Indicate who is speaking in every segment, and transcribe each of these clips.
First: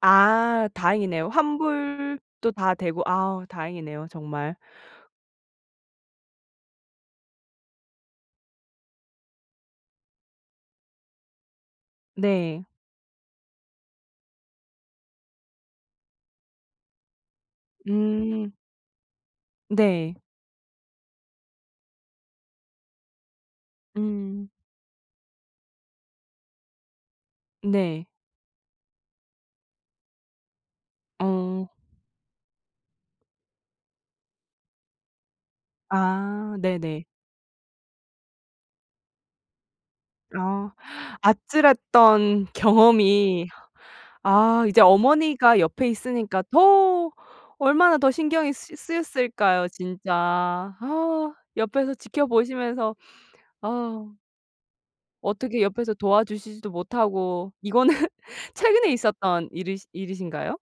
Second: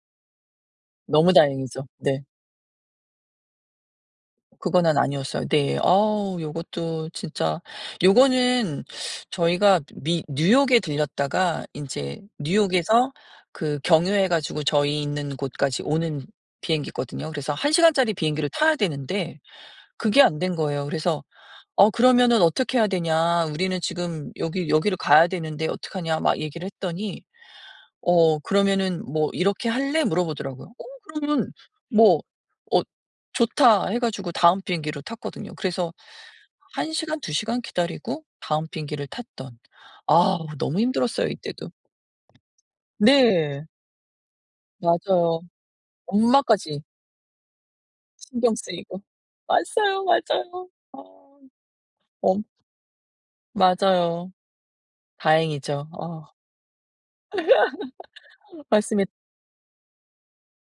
Speaker 1: 아 다행이네요.
Speaker 2: 너무 다행이죠. 네.
Speaker 1: 환불도 다 되고 아 다행이네요. 정말.
Speaker 2: 그거는 아니었어요. 네. 어 요것도 진짜 요거는 저희가 미 뉴욕에 들렸다가 인제
Speaker 1: 네.
Speaker 2: 뉴욕에서 그 경유해 가지고 저희 있는 곳까지 오는 비행기거든요. 그래서 1 시간짜리 비행기를
Speaker 1: 음.
Speaker 2: 타야 되는데
Speaker 1: 네.
Speaker 2: 그게 안 된 거예요. 그래서 "어 그러면은 어떻게 해야 되냐 우리는 지금
Speaker 1: 음.
Speaker 2: 여기 여기를 가야 되는데 어떡하냐." 막 얘기를 했더니
Speaker 1: 네.
Speaker 2: "어 그러면은 뭐 이렇게 할래?" 물어보더라고요. 어 그러면
Speaker 1: 어.
Speaker 2: 뭐 "어 좋다." 해 가지고 다음 비행기로 탔거든요. 그래서
Speaker 1: 아
Speaker 2: 1
Speaker 1: 네네.
Speaker 2: 시간, 2 시간 기다리고 다음 비행기를 탔던. 아
Speaker 1: 아.
Speaker 2: 너무 힘들었어요 이때도.
Speaker 1: 아찔했던 경험이
Speaker 2: 네.
Speaker 1: 아 이제
Speaker 2: 맞아요.
Speaker 1: 어머니가 옆에 있으니까
Speaker 2: 엄마까지.
Speaker 1: 더 얼마나 더 신경이
Speaker 2: 신경
Speaker 1: 쓰
Speaker 2: 쓰이고.
Speaker 1: 쓰였을까요.
Speaker 2: 왔어요.
Speaker 1: 진짜.
Speaker 2: 맞아요. 아.
Speaker 1: 아 옆에서
Speaker 2: 어.
Speaker 1: 지켜보시면서 어
Speaker 2: 맞아요.
Speaker 1: 어떻게
Speaker 2: 다행이죠.
Speaker 1: 옆에서
Speaker 2: 어.
Speaker 1: 도와주시지도 못하고 이거는 최근에
Speaker 2: 맞습니
Speaker 1: 있었던 일이 일이신가요?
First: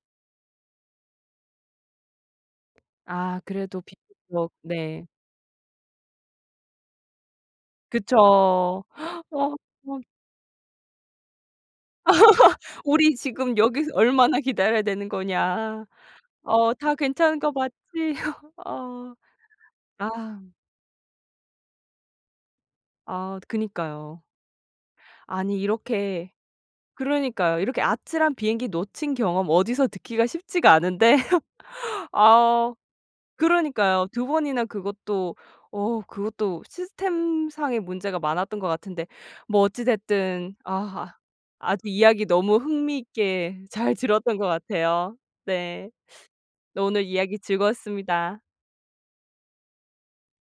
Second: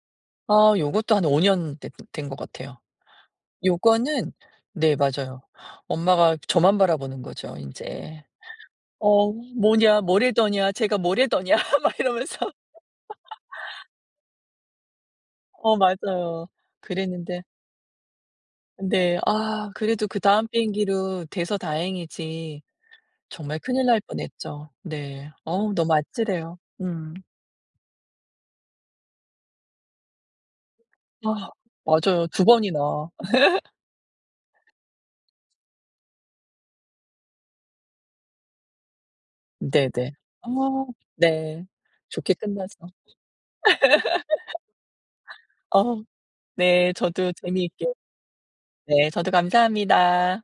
Speaker 2: 아 요것도 한 5 년 됐 된 것 같아요.
Speaker 1: 아 그래도
Speaker 2: 요거는
Speaker 1: [unintelligible]
Speaker 2: 네
Speaker 1: 네.
Speaker 2: 맞아요 엄마가 저만 바라보는 거죠. 인제.
Speaker 1: 그쵸.
Speaker 2: "어
Speaker 1: 어.
Speaker 2: 뭐냐 뭐래더냐 쟤가 뭐래더냐" 막 이러면서.
Speaker 1: "우리 지금 여기서 얼마나 기다려야 되는
Speaker 2: 어
Speaker 1: 거냐?"
Speaker 2: 맞아요.
Speaker 1: 어 "다 괜찮은
Speaker 2: 그랬는데
Speaker 1: 거 맞지?" 어.
Speaker 2: 네. 아 그래도 그다음
Speaker 1: 아.
Speaker 2: 비행기로 돼서 다행이지.
Speaker 1: 아
Speaker 2: 정말 큰일 날
Speaker 1: 그니까요.
Speaker 2: 뻔했죠. 네.
Speaker 1: 아니
Speaker 2: 어우 너무
Speaker 1: 이렇게
Speaker 2: 아찔해요. 음.
Speaker 1: 그러니까요. 이렇게 아찔한 비행기 놓친 경험 어디서 듣기가 쉽지가 않은데
Speaker 2: 아 맞아요. 2
Speaker 1: 아 어
Speaker 2: 번이나.
Speaker 1: 그러니까요 2 번이나 그것도 어 그것도 시스템상의 문제가 많았던 것 같은데 뭐 어찌
Speaker 2: 네네. 아
Speaker 1: 됐든 아
Speaker 2: 네.
Speaker 1: 아주 이야기
Speaker 2: 좋게
Speaker 1: 너무
Speaker 2: 끝나서
Speaker 1: 흥미 있게 잘 들었던 것 같아요. 네.
Speaker 2: 어.
Speaker 1: 네
Speaker 2: 네.
Speaker 1: 오늘
Speaker 2: 저도
Speaker 1: 이야기
Speaker 2: 재미있게
Speaker 1: 즐거웠습니다.
Speaker 2: 네 저도 감사합니다.